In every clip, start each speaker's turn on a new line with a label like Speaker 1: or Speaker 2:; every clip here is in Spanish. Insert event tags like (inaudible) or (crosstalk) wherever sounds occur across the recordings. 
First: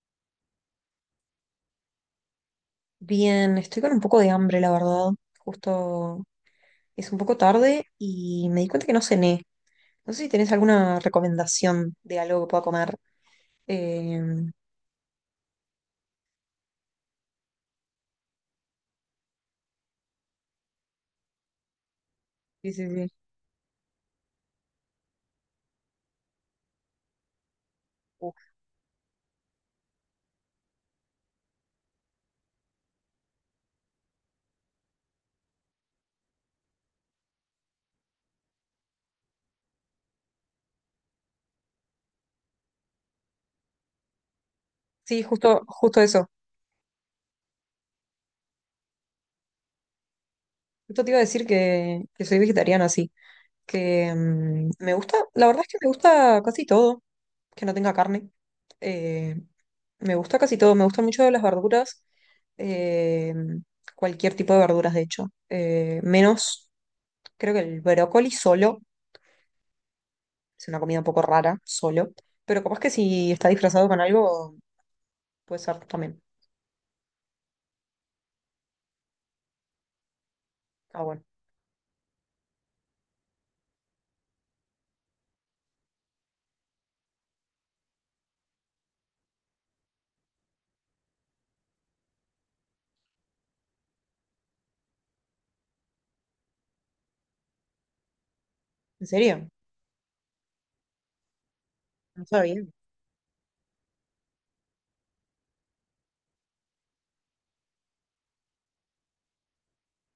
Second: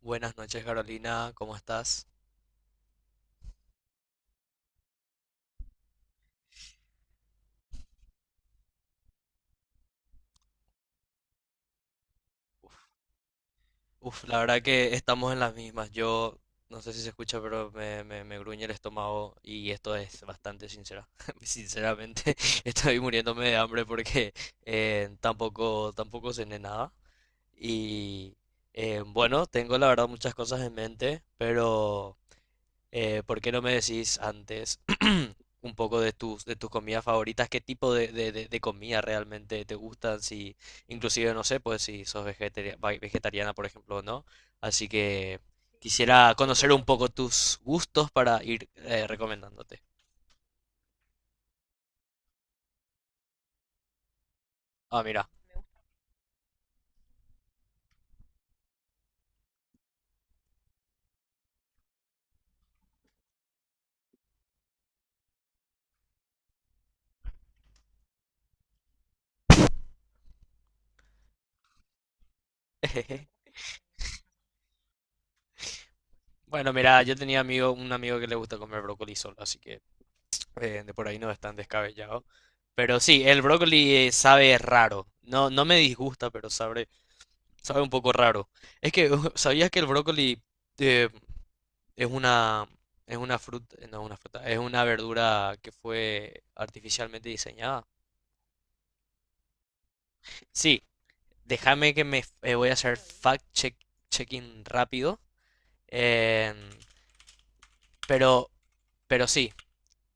Speaker 1: Buenas noches, Carolina, ¿cómo estás?
Speaker 2: Bien, estoy con un poco de hambre, la verdad. Justo es un poco tarde y me di cuenta que no cené. No sé si tenés alguna recomendación de algo que pueda
Speaker 1: Uf,
Speaker 2: comer. Eh,
Speaker 1: uf, la verdad que estamos en las mismas. Yo no sé si se escucha, pero me gruñe el estómago y esto es bastante sincera. (laughs) Sinceramente, (laughs)
Speaker 2: sí, sí,
Speaker 1: estoy
Speaker 2: sí.
Speaker 1: muriéndome de hambre porque tampoco cené nada.
Speaker 2: Uf.
Speaker 1: Y bueno, tengo la verdad muchas cosas en mente, pero... ¿por qué no me decís antes (clears throat) un poco de tus comidas favoritas? ¿Qué tipo de comida realmente te gustan? Si, inclusive, no sé, pues si sos vegetariana, por ejemplo, o no. Así
Speaker 2: Sí,
Speaker 1: que
Speaker 2: justo, justo eso.
Speaker 1: quisiera conocer un poco tus gustos para ir recomendándote.
Speaker 2: Justo te iba a decir que soy vegetariana, sí. Que me
Speaker 1: Ah,
Speaker 2: gusta,
Speaker 1: mira.
Speaker 2: la verdad es que me gusta casi todo, que no tenga carne. Eh, me gusta casi todo, me gustan mucho las verduras, eh, cualquier tipo de verduras, de hecho. Menos creo que el brócoli solo es una comida un poco rara, solo. Pero capaz que si está
Speaker 1: (laughs)
Speaker 2: disfrazado con algo, puede ser también.
Speaker 1: Bueno, mira, un amigo que le gusta comer brócoli solo, así que de
Speaker 2: Ah,
Speaker 1: por ahí
Speaker 2: bueno.
Speaker 1: no es tan descabellado. Pero sí, el brócoli sabe raro. No, no me disgusta, pero sabe un poco raro. Es que, (laughs) ¿sabías que el brócoli eh, es una, no es una fruta, es una verdura que fue artificialmente diseñada?
Speaker 2: ¿En serio?
Speaker 1: Sí, déjame que me
Speaker 2: No
Speaker 1: f-
Speaker 2: sabía. No
Speaker 1: voy a hacer checking rápido. em, pero, pero sí,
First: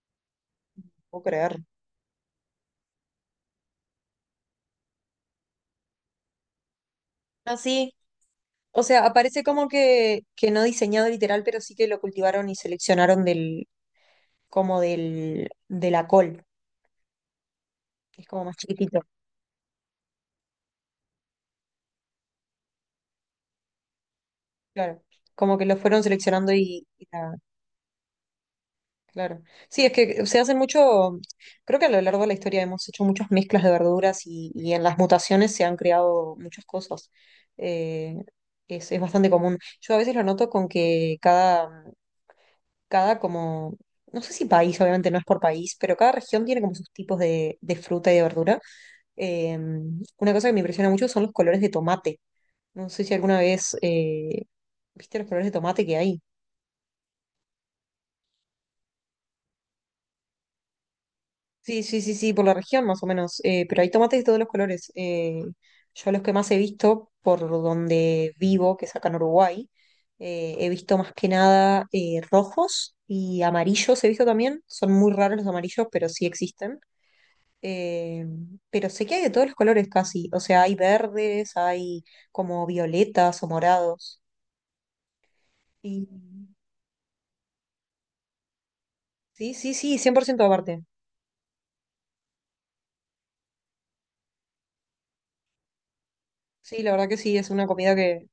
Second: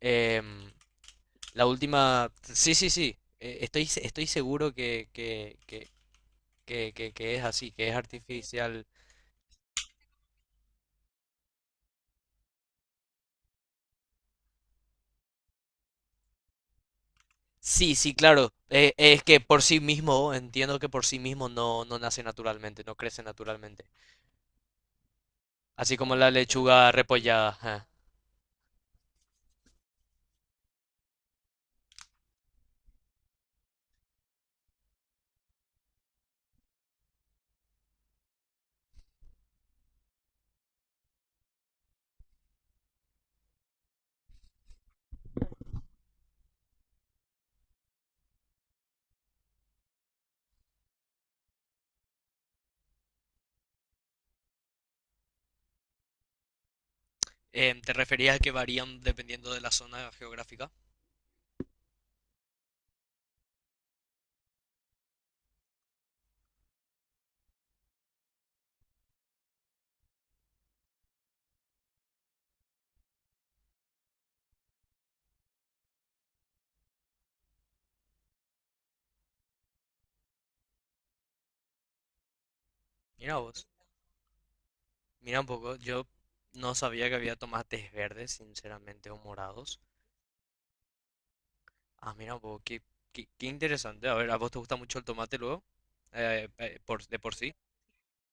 Speaker 1: em,
Speaker 2: puedo creer.
Speaker 1: la última, sí, sí, sí, estoy, se- estoy seguro que es
Speaker 2: Ah,
Speaker 1: así, que
Speaker 2: sí.
Speaker 1: es
Speaker 2: O
Speaker 1: artificial.
Speaker 2: sea, aparece como que no diseñado literal, pero sí que lo cultivaron y seleccionaron de la col,
Speaker 1: Sí, sí,
Speaker 2: que es como
Speaker 1: claro.
Speaker 2: más chiquitito.
Speaker 1: Es que por sí mismo, entiendo que por sí mismo no, no nace naturalmente, no crece naturalmente.
Speaker 2: Claro. Como que lo
Speaker 1: Así
Speaker 2: fueron
Speaker 1: como la
Speaker 2: seleccionando
Speaker 1: lechuga
Speaker 2: y la-
Speaker 1: repollada. Ajá.
Speaker 2: Claro. Sí, es que se hacen mucho, creo que a lo largo de la historia hemos hecho muchas mezclas de verduras y en las mutaciones se han creado muchas cosas. Eh, es bastante común. Yo a veces lo noto con que cada como, no sé si país, obviamente no es por país, pero cada región tiene como sus tipos de fruta y de verdura. Eh, una cosa que me impresiona mucho son los colores de tomate. No sé si alguna vez viste los colores de tomate que hay.
Speaker 1: ¿Te referías a que varían dependiendo de la zona geográfica?
Speaker 2: Sí, sí, sí, sí, por la región más o menos. Pero hay tomates de todos los colores. Yo los que más he visto por donde vivo, que es acá en Uruguay, he visto más que nada rojos y amarillos he visto también. Son muy raros los amarillos, pero sí existen. eh, pero sé que hay de todos los colores casi. O sea, hay verdes, hay como
Speaker 1: Mira
Speaker 2: violetas o
Speaker 1: vos,
Speaker 2: morados.
Speaker 1: mira un poco.
Speaker 2: Y
Speaker 1: Yo no sabía que había tomates verdes, sinceramente, o
Speaker 2: sí, sí,
Speaker 1: morados.
Speaker 2: sí, 100% aparte.
Speaker 1: Ah, mira un poco, qué interesante. A ver, ¿a vos te gusta mucho el tomate luego?
Speaker 2: Sí, la
Speaker 1: Por,
Speaker 2: verdad que
Speaker 1: de por
Speaker 2: sí, es
Speaker 1: sí.
Speaker 2: una comida que,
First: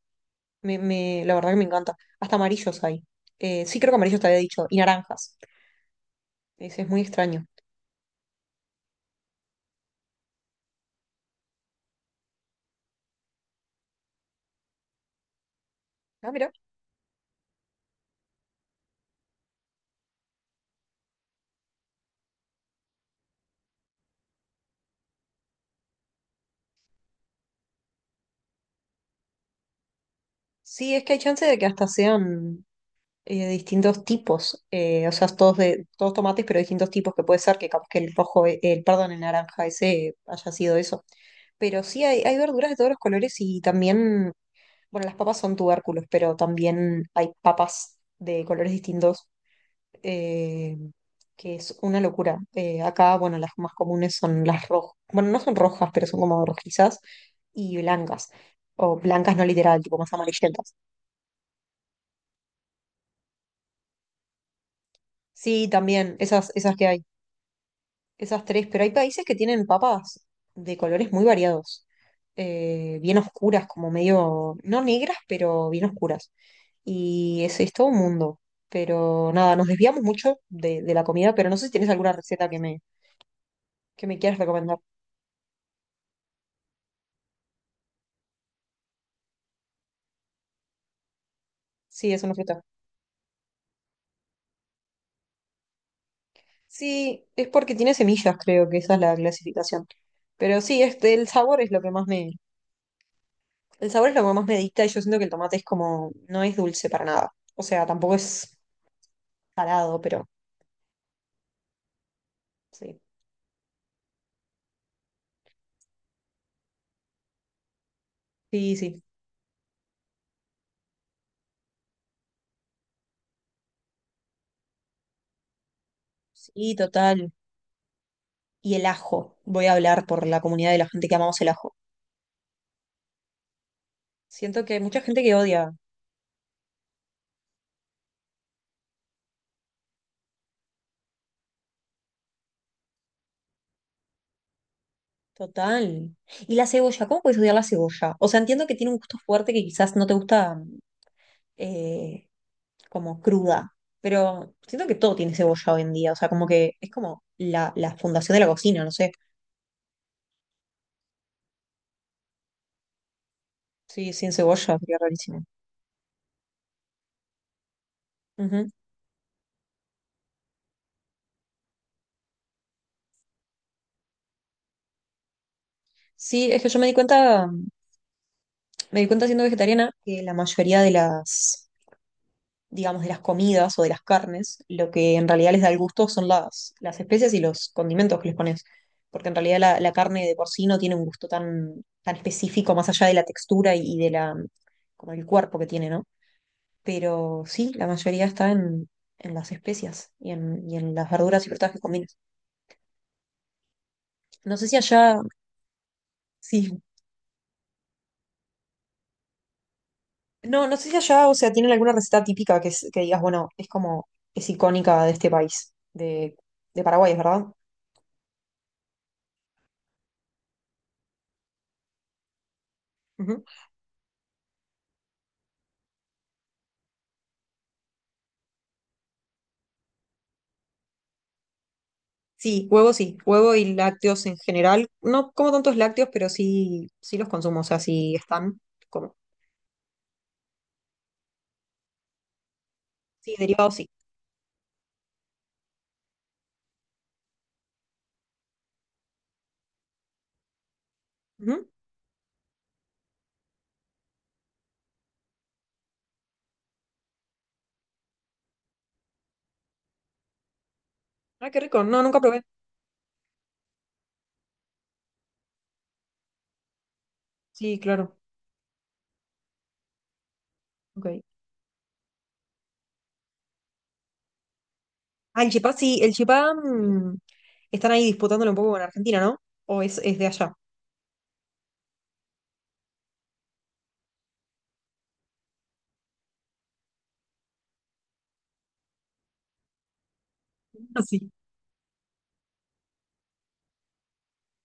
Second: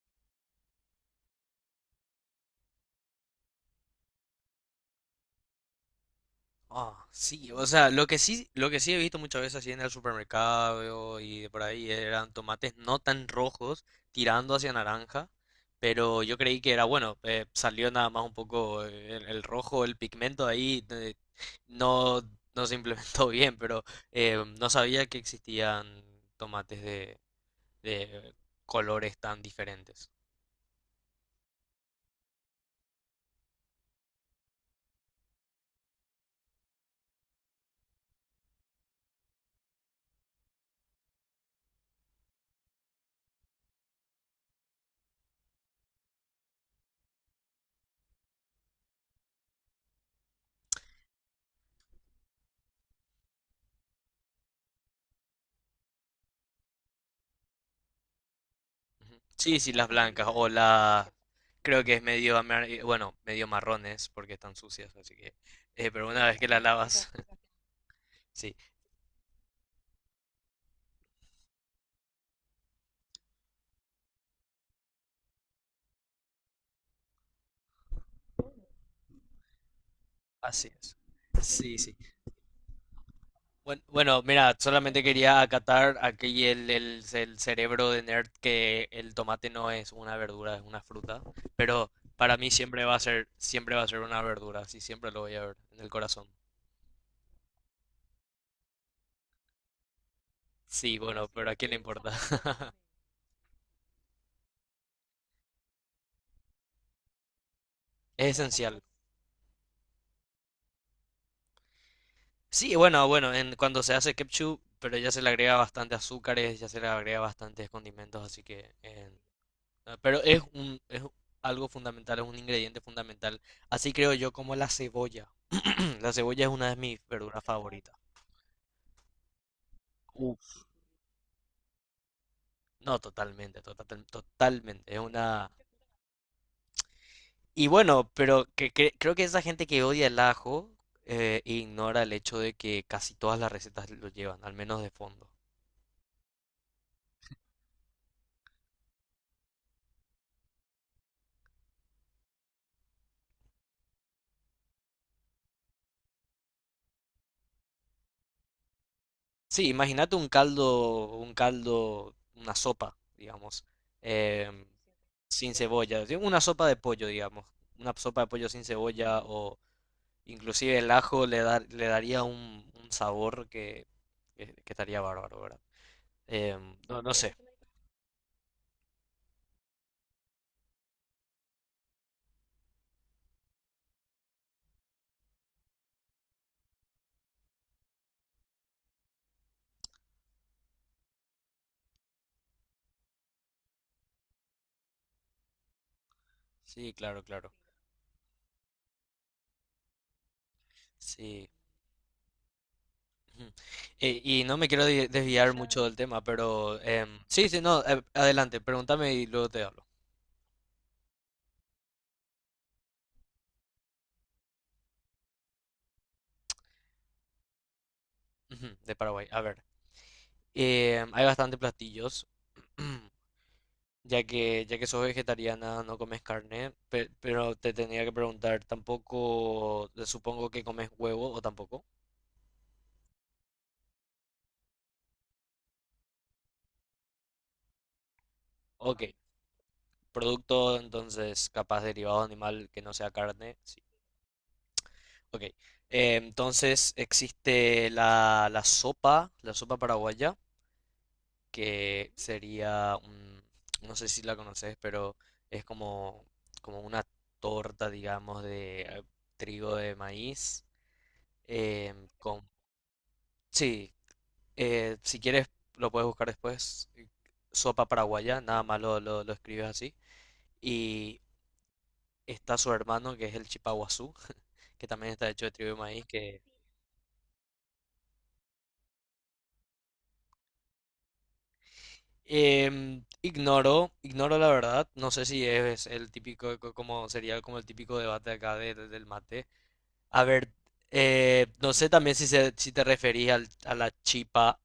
Speaker 2: La verdad que me encanta. Hasta amarillos hay. Sí, creo que amarillos te había dicho. Y naranjas. Es muy
Speaker 1: Ah,
Speaker 2: extraño.
Speaker 1: sí, o sea, lo que sí he visto muchas veces así en el supermercado y de por ahí eran tomates no tan rojos, tirando hacia naranja, pero
Speaker 2: Ah,
Speaker 1: yo
Speaker 2: mira.
Speaker 1: creí que era bueno, salió nada más un poco el rojo, el pigmento ahí no, no se implementó (laughs) bien, pero no sabía que existían tomates de colores tan diferentes.
Speaker 2: Sí, es que hay chance de que hasta sean distintos tipos. O sea, todos, de, todos tomates, pero distintos tipos que puede ser que capaz que el rojo, perdón, el naranja ese haya sido eso. Pero sí, hay verduras de todos los colores y también, bueno, las papas son tubérculos, pero también hay papas de colores distintos eh, que es una locura. Acá, bueno, las más comunes son las rojas, bueno, no son rojas, pero son como rojizas y blancas, o
Speaker 1: Ujú.
Speaker 2: blancas no
Speaker 1: Sí, sí,
Speaker 2: literal,
Speaker 1: las
Speaker 2: tipo más
Speaker 1: blancas o
Speaker 2: amarillentas.
Speaker 1: la... Creo que es medio marrones porque están sucias, así que...
Speaker 2: Sí,
Speaker 1: pero
Speaker 2: también,
Speaker 1: una vez que la
Speaker 2: esas que hay,
Speaker 1: lavas, (laughs)
Speaker 2: esas
Speaker 1: sí,
Speaker 2: tres, pero hay países que tienen papas de colores muy variados, bien oscuras, como medio, no negras, pero bien oscuras. Y ese es todo un mundo. Pero nada, nos desviamos mucho
Speaker 1: así
Speaker 2: de
Speaker 1: es.
Speaker 2: la comida, pero no sé si
Speaker 1: Sí,
Speaker 2: tienes
Speaker 1: sí.
Speaker 2: alguna receta que me
Speaker 1: Bueno,
Speaker 2: quieras
Speaker 1: mira,
Speaker 2: recomendar.
Speaker 1: solamente quería acatar aquí el cerebro de nerd que el tomate no es una verdura, es una fruta, pero
Speaker 2: Sí, es una
Speaker 1: para mí
Speaker 2: fruta.
Speaker 1: siempre va a ser una verdura, así siempre lo voy a ver en el corazón.
Speaker 2: Sí, es porque tiene semillas, creo que esa es la clasificación. Pero sí,
Speaker 1: Sí,
Speaker 2: este,
Speaker 1: bueno, pero ¿a quién le importa? (laughs)
Speaker 2: el sabor es lo que más me dicta y yo siento que el tomate es como, no es dulce para nada. O sea, tampoco
Speaker 1: Es
Speaker 2: es
Speaker 1: esencial.
Speaker 2: salado, pero
Speaker 1: Sí,
Speaker 2: sí.
Speaker 1: bueno, cuando se hace ketchup, pero ya se le agrega bastante azúcares, ya se le agrega bastantes condimentos, así que...
Speaker 2: Sí, sí.
Speaker 1: pero es un, es algo fundamental, es un ingrediente fundamental. Así creo yo como la cebolla. (clears throat) La cebolla es una
Speaker 2: Sí,
Speaker 1: de mis
Speaker 2: total.
Speaker 1: verduras favoritas.
Speaker 2: Y el ajo. Voy a hablar por la
Speaker 1: Uf,
Speaker 2: comunidad de la gente que amamos el ajo.
Speaker 1: no, totalmente,
Speaker 2: Siento que hay
Speaker 1: totalmente. Es
Speaker 2: mucha gente que
Speaker 1: una...
Speaker 2: odia.
Speaker 1: Y bueno, pero que, creo que esa gente que odia el ajo ignora el hecho de que casi todas las recetas lo llevan, al menos de fondo.
Speaker 2: Total. Y la cebolla, ¿cómo puedes odiar la cebolla? O sea, entiendo que tiene un gusto fuerte que quizás no te gusta, eh, como cruda, pero siento que todo tiene cebolla hoy en día, o sea, como que es como la fundación de la cocina, no sé.
Speaker 1: Sí, imagínate un caldo, una sopa, digamos,
Speaker 2: Sí, sin
Speaker 1: em,
Speaker 2: cebolla sería rarísimo.
Speaker 1: sin cebolla, sí, una sopa de pollo sin
Speaker 2: Ujú.
Speaker 1: cebolla o inclusive el ajo le daría un sabor que, que estaría bárbaro, ¿verdad?
Speaker 2: Sí, es que
Speaker 1: Em,
Speaker 2: yo
Speaker 1: no, no sé.
Speaker 2: me di cuenta siendo vegetariana que la mayoría digamos, de las comidas o de las carnes, lo que en realidad les da el gusto son las especias y los condimentos que les pones. Porque en realidad la carne de por sí no tiene un gusto tan específico más allá de la textura como el cuerpo que tiene, ¿no?
Speaker 1: Sí, claro,
Speaker 2: Pero
Speaker 1: claro.
Speaker 2: sí, la mayoría está en las especias y y en las verduras
Speaker 1: Sí.
Speaker 2: y frutas que combinas.
Speaker 1: Ujú. Y
Speaker 2: No
Speaker 1: no
Speaker 2: sé
Speaker 1: me
Speaker 2: si
Speaker 1: quiero
Speaker 2: allá,
Speaker 1: desviar mucho del tema, pero
Speaker 2: sí,
Speaker 1: em, sí, sí, no, adelante, pregúntame y luego te hablo.
Speaker 2: no, no sé si allá, o sea, tienen alguna receta típica que digas, bueno, es como, es icónica de este país, de Paraguay, es ¿verdad?
Speaker 1: Ujú, de Paraguay, a ver. Hay bastantes platillos. (clears throat)
Speaker 2: Ujú.
Speaker 1: Ya que sos vegetariana, no comes carne, pero te tenía que preguntar, tampoco, supongo que comes huevo o tampoco.
Speaker 2: Sí, huevo y lácteos en general. No como tantos lácteos, pero sí, sí los consumo, o sea, sí están
Speaker 1: Ok,
Speaker 2: como.
Speaker 1: producto entonces capaz derivado de animal que no sea
Speaker 2: Sí,
Speaker 1: carne,
Speaker 2: derivados
Speaker 1: sí.
Speaker 2: sí.
Speaker 1: Ok, entonces existe la sopa paraguaya,
Speaker 2: Ujú.
Speaker 1: que sería, no sé si la conoces, pero es como, como una torta, digamos, de trigo de maíz,
Speaker 2: Ah, qué rico, no,
Speaker 1: em,
Speaker 2: nunca probé.
Speaker 1: con... Sí, eh, si quieres, lo puedes buscar después.
Speaker 2: Sí,
Speaker 1: Sopa
Speaker 2: claro.
Speaker 1: paraguaya, nada más lo escribes así. Y
Speaker 2: Ok.
Speaker 1: está su hermano, que es el chipaguazú, (laughs) que también está
Speaker 2: Ah,
Speaker 1: hecho
Speaker 2: el
Speaker 1: de trigo
Speaker 2: Chipá,
Speaker 1: de
Speaker 2: sí,
Speaker 1: maíz,
Speaker 2: el
Speaker 1: que...
Speaker 2: Chipá están ahí disputándolo un poco con Argentina, ¿no? ¿O es de allá?
Speaker 1: Em, ignoro la verdad. No sé si es el típico, como sería como el típico debate acá del mate. A ver,
Speaker 2: Ah, sí.
Speaker 1: no sé también si, si te referís a la chipa,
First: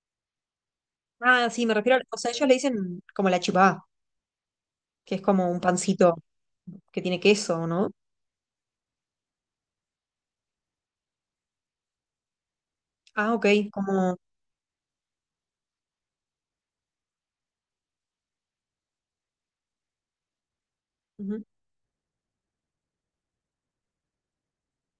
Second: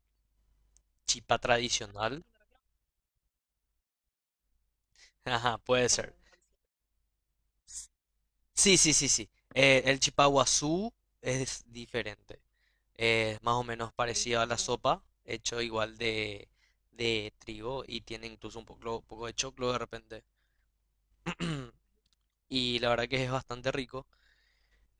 Speaker 1: chipa
Speaker 2: Ah, sí, me refiero al- O
Speaker 1: tradicional.
Speaker 2: sea, ellos le dicen como la Chipá, que es
Speaker 1: (laughs)
Speaker 2: como
Speaker 1: Ajá,
Speaker 2: un
Speaker 1: puede ser.
Speaker 2: pancito que tiene queso, ¿no?
Speaker 1: Sí, sí, sí, sí. El chipaguazú es diferente.
Speaker 2: Ah,
Speaker 1: Es
Speaker 2: ok,
Speaker 1: más o menos
Speaker 2: como...
Speaker 1: parecido a la sopa, hecho igual de trigo y tiene incluso un poco, poco de choclo de repente.
Speaker 2: ujú.
Speaker 1: (clears throat) Y la verdad que es bastante rico.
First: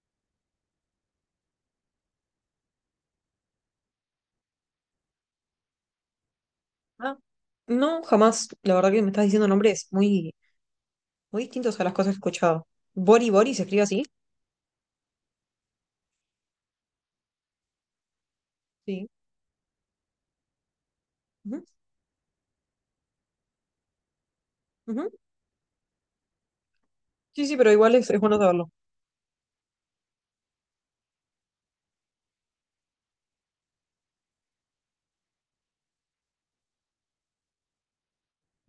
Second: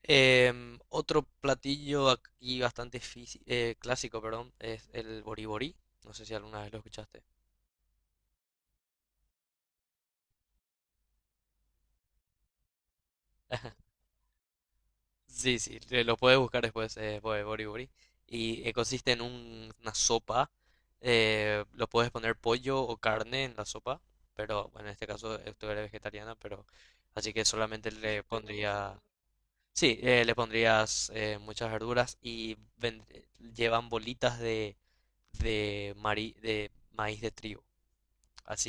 Speaker 1: Em, otro platillo aquí bastante clásico, perdón, es el boriborí. No sé si alguna vez lo
Speaker 2: Ah,
Speaker 1: escuchaste.
Speaker 2: no, jamás. La verdad que me estás diciendo nombres muy, muy distintos a las cosas que he escuchado. Bori Bori se escribe así.
Speaker 1: Sí, sí, te lo puedes buscar después, Bori Bori. Y
Speaker 2: Sí.
Speaker 1: consiste en una sopa.
Speaker 2: Ujú,
Speaker 1: Eh, lo puedes poner pollo o carne en la sopa. Pero bueno, en este
Speaker 2: ujú.
Speaker 1: caso tú eres vegetariana, pero así
Speaker 2: Sí,
Speaker 1: que
Speaker 2: sí, pero
Speaker 1: solamente
Speaker 2: igual es
Speaker 1: le
Speaker 2: bueno saberlo.
Speaker 1: pondría. Sí, le pondrías muchas verduras y llevan bolitas de maíz de trigo.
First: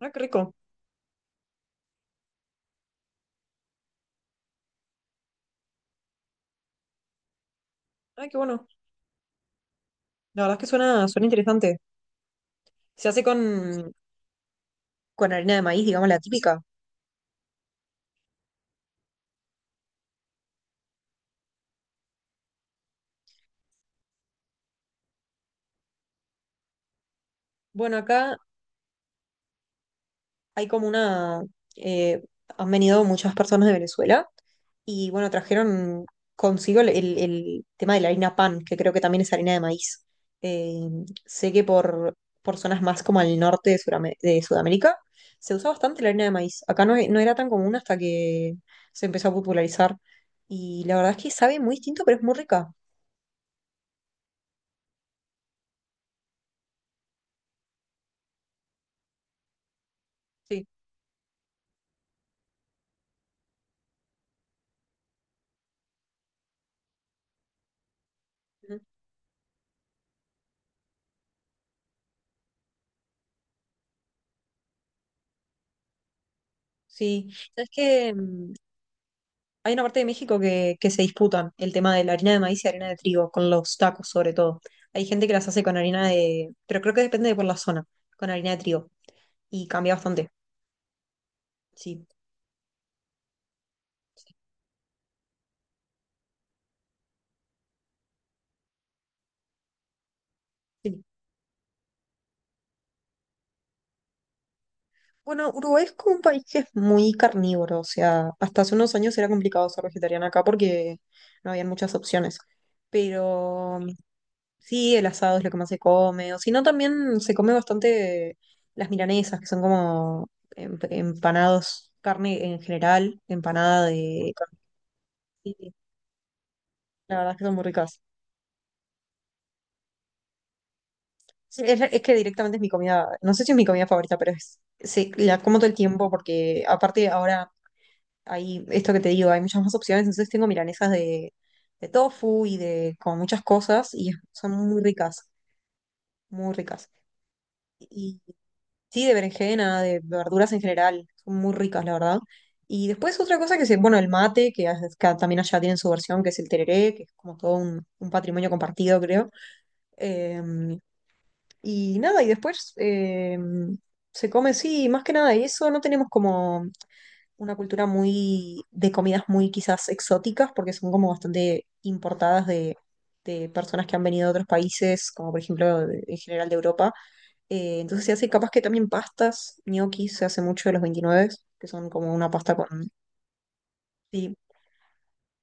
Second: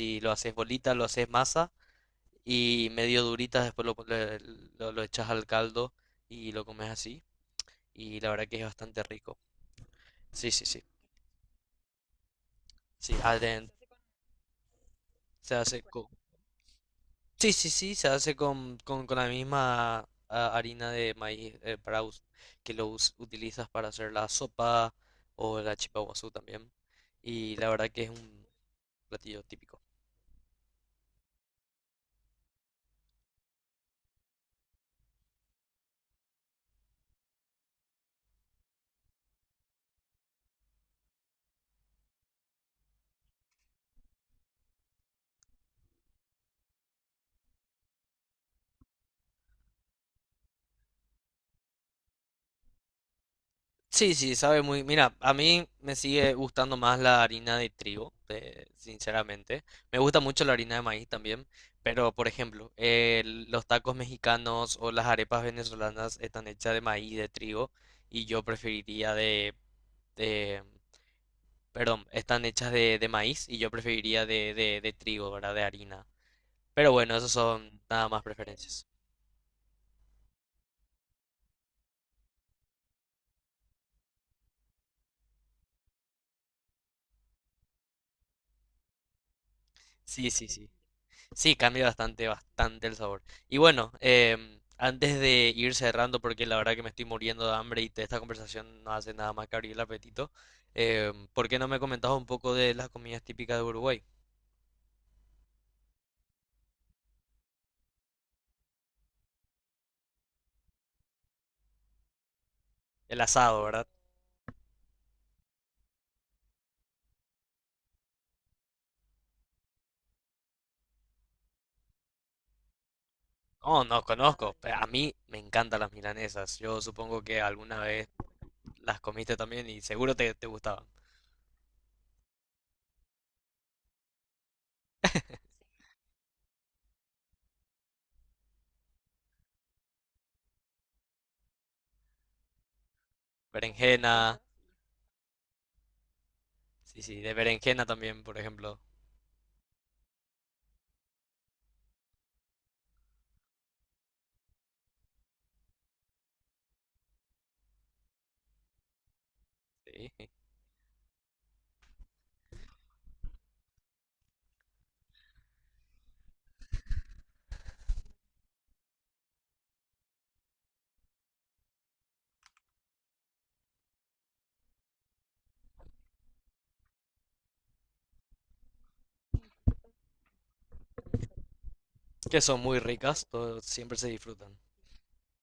Speaker 2: Ah, qué
Speaker 1: lo
Speaker 2: rico.
Speaker 1: haces bolita, lo haces masa y medio duritas, después lo echas al caldo y lo comes así y
Speaker 2: Ah,
Speaker 1: la
Speaker 2: qué
Speaker 1: verdad que es
Speaker 2: bueno.
Speaker 1: bastante rico.
Speaker 2: La
Speaker 1: Sí,
Speaker 2: verdad es
Speaker 1: sí,
Speaker 2: que
Speaker 1: sí.
Speaker 2: suena, suena interesante. Se
Speaker 1: Sí,
Speaker 2: hace
Speaker 1: adent
Speaker 2: con harina
Speaker 1: se
Speaker 2: de
Speaker 1: hace
Speaker 2: maíz,
Speaker 1: con...
Speaker 2: digamos, la típica.
Speaker 1: Sí, sí, sí, se hace con la misma ah, harina de maíz que utilizas para hacer la sopa o la chipa guazú también. Y la verdad
Speaker 2: Bueno,
Speaker 1: que es
Speaker 2: acá
Speaker 1: un platillo típico.
Speaker 2: hay como una... eh, han venido muchas personas de Venezuela y bueno, trajeron consigo el tema de la harina pan, que creo que también es harina de maíz. Eh, sé que por zonas más como al norte de, de Sudamérica se usa bastante la harina de maíz. Acá no, no era tan común hasta que se empezó a popularizar. Y la verdad es que sabe muy distinto, pero es muy rica.
Speaker 1: Sí, sí, sabe muy. Mira, a mí me sigue gustando más la harina de trigo, sinceramente. Me gusta mucho la
Speaker 2: Sí.
Speaker 1: harina de maíz también, pero por ejemplo, los tacos mexicanos o las arepas venezolanas están hechas de maíz, de trigo, y yo
Speaker 2: Ujú.
Speaker 1: preferiría de- perdón, están hechas de maíz y yo preferiría de trigo, ¿verdad? De harina. Pero bueno,
Speaker 2: Sí.
Speaker 1: esos
Speaker 2: ¿Sabes
Speaker 1: son nada
Speaker 2: qué?
Speaker 1: más preferencias.
Speaker 2: Hay una parte de México que se disputan el tema de la harina de maíz y harina de trigo, con los tacos sobre todo. Hay gente que las hace con harina de, pero creo que depende de por la zona, con harina de trigo. Y cambia bastante.
Speaker 1: Sí, sí, sí. Sí, cambia
Speaker 2: Sí.
Speaker 1: bastante, bastante el sabor. Y bueno,
Speaker 2: sí,
Speaker 1: em, antes de ir cerrando, porque la verdad que me estoy muriendo de hambre y esta conversación no hace nada más que abrir el apetito,
Speaker 2: sí.
Speaker 1: em, ¿por qué no me comentabas un poco de las comidas típicas de Uruguay?
Speaker 2: Bueno, Uruguay es como un país que es muy carnívoro, o sea, hasta hace unos años era complicado ser vegetariana acá porque no había muchas opciones.
Speaker 1: El asado,
Speaker 2: Pero
Speaker 1: ¿verdad?
Speaker 2: sí, el asado es lo que más se come. O si no, también se come bastante las milanesas, que son como empanados, carne en general,
Speaker 1: Oh,
Speaker 2: empanada
Speaker 1: no
Speaker 2: de
Speaker 1: conozco.
Speaker 2: carne.
Speaker 1: A mí me
Speaker 2: Sí,
Speaker 1: encantan las milanesas. Yo
Speaker 2: la
Speaker 1: supongo
Speaker 2: verdad es
Speaker 1: que
Speaker 2: que son muy
Speaker 1: alguna
Speaker 2: ricas.
Speaker 1: vez las comiste también y seguro te, te gustaban.
Speaker 2: Sí, es que directamente es mi comida, no sé si es mi comida favorita, pero es, sí, la como todo el tiempo porque aparte ahora hay esto que te digo, hay muchas más opciones, entonces tengo milanesas de tofu y de como muchas cosas y
Speaker 1: Berenjena,
Speaker 2: son muy ricas, muy ricas.
Speaker 1: sí, sí, de berenjena también, por ejemplo.
Speaker 2: Sí, de berenjena, de verduras en general, son muy ricas, la verdad. Y después otra cosa que se, bueno, el mate, que acá también allá tienen su versión, que es el tereré, que es como todo un patrimonio compartido, creo.
Speaker 1: Sí,
Speaker 2: Eh, y nada, y después se come, sí, más que nada, y eso no tenemos como una cultura muy de comidas muy quizás exóticas, porque son como bastante importadas de personas que han venido de otros países, como por ejemplo en general de Europa. Entonces se hace capaz que también pastas, gnocchi se hace mucho de los 29, que son como una
Speaker 1: que
Speaker 2: pasta
Speaker 1: son
Speaker 2: con...
Speaker 1: muy ricas, siempre se
Speaker 2: Sí,
Speaker 1: disfrutan.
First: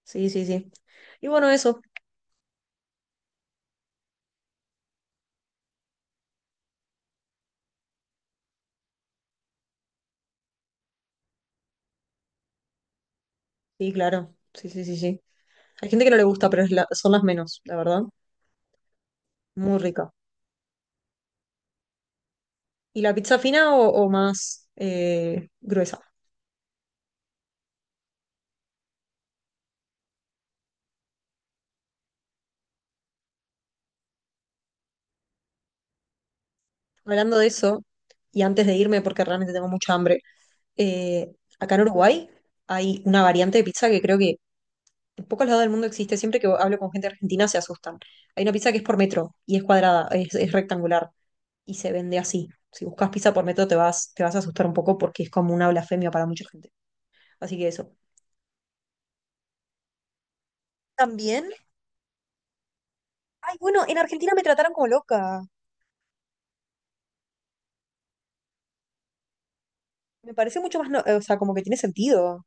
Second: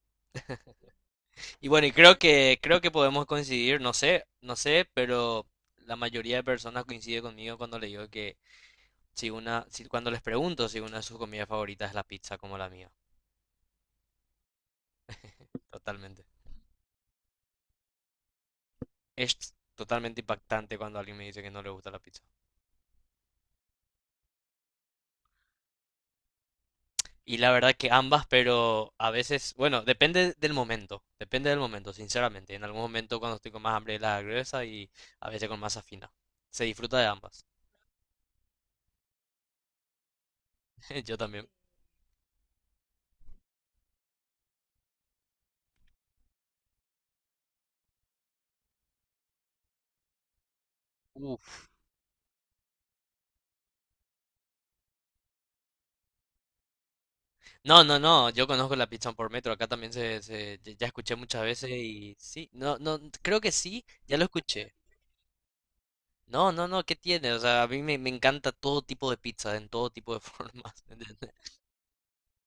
Speaker 2: sí, sí, sí. Y bueno,
Speaker 1: Y
Speaker 2: eso,
Speaker 1: bueno, y creo que podemos coincidir, no sé, no sé, pero la mayoría de personas coincide conmigo cuando le digo que si una, si, cuando les pregunto si una de sus comidas favoritas es la pizza como la mía,
Speaker 2: sí, claro, sí, sí, sí, sí. Hay gente que no le
Speaker 1: totalmente.
Speaker 2: gusta, pero es la- son las menos, la verdad.
Speaker 1: Es
Speaker 2: Muy rica.
Speaker 1: totalmente impactante cuando alguien me dice que no le gusta la pizza.
Speaker 2: ¿Y la pizza fina o más gruesa?
Speaker 1: Y la verdad que ambas, pero a veces, bueno, depende del momento, sinceramente. En algún momento cuando estoy con más hambre la gruesa y a veces con masa fina. Se disfruta de
Speaker 2: Hablando
Speaker 1: ambas.
Speaker 2: de eso, y antes de irme, porque realmente tengo mucha hambre,
Speaker 1: (laughs) Yo
Speaker 2: eh,
Speaker 1: también.
Speaker 2: acá en Uruguay hay una variante de pizza que creo que en pocos lados del mundo existe. Siempre que hablo con gente argentina se asustan. Hay una pizza que es por metro y es cuadrada, es rectangular y se vende así. Si buscas pizza por metro te vas a asustar un poco porque es como una blasfemia para mucha gente. Así que
Speaker 1: No,
Speaker 2: eso.
Speaker 1: no, no, yo conozco la pizza por metro, acá también ya ya escuché muchas
Speaker 2: También,
Speaker 1: veces y sí, no, no, creo que
Speaker 2: ay, bueno,
Speaker 1: sí,
Speaker 2: en
Speaker 1: ya lo
Speaker 2: Argentina me trataron
Speaker 1: escuché.
Speaker 2: como loca.
Speaker 1: No, no, no, ¿qué tiene? O sea, a mí me encanta todo tipo de pizza, en todo tipo de (laughs)
Speaker 2: Me parece
Speaker 1: formas.
Speaker 2: mucho más, o
Speaker 1: ¿Entendés?
Speaker 2: sea, como que tiene sentido.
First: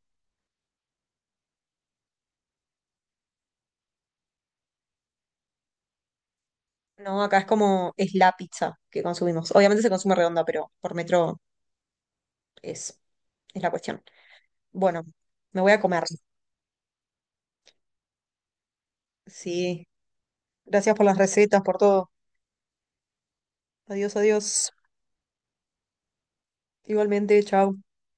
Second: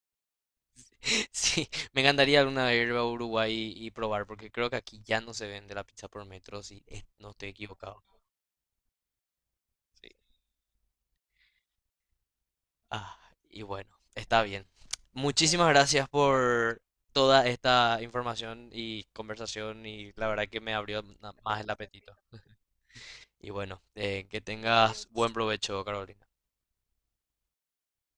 Speaker 1: Sí, me encantaría alguna vez ir a Uruguay y probar, porque creo que aquí ya no se vende la pizza por metro, si
Speaker 2: No,
Speaker 1: no
Speaker 2: acá es
Speaker 1: estoy
Speaker 2: como,
Speaker 1: equivocado.
Speaker 2: es la pizza que consumimos. Obviamente se
Speaker 1: Sí.
Speaker 2: consume redonda, pero por metro es,
Speaker 1: Ah, y
Speaker 2: es la
Speaker 1: bueno,
Speaker 2: cuestión.
Speaker 1: está bien.
Speaker 2: Bueno, me
Speaker 1: Muchísimas
Speaker 2: voy a comer.
Speaker 1: gracias por toda esta información y conversación
Speaker 2: Sí.
Speaker 1: y la verdad que me
Speaker 2: Gracias
Speaker 1: abrió
Speaker 2: por las
Speaker 1: más
Speaker 2: recetas,
Speaker 1: el
Speaker 2: por todo.
Speaker 1: apetito. Y bueno,
Speaker 2: Adiós,
Speaker 1: que
Speaker 2: adiós.
Speaker 1: tengas buen provecho, Carolina.
Speaker 2: Igualmente, chao.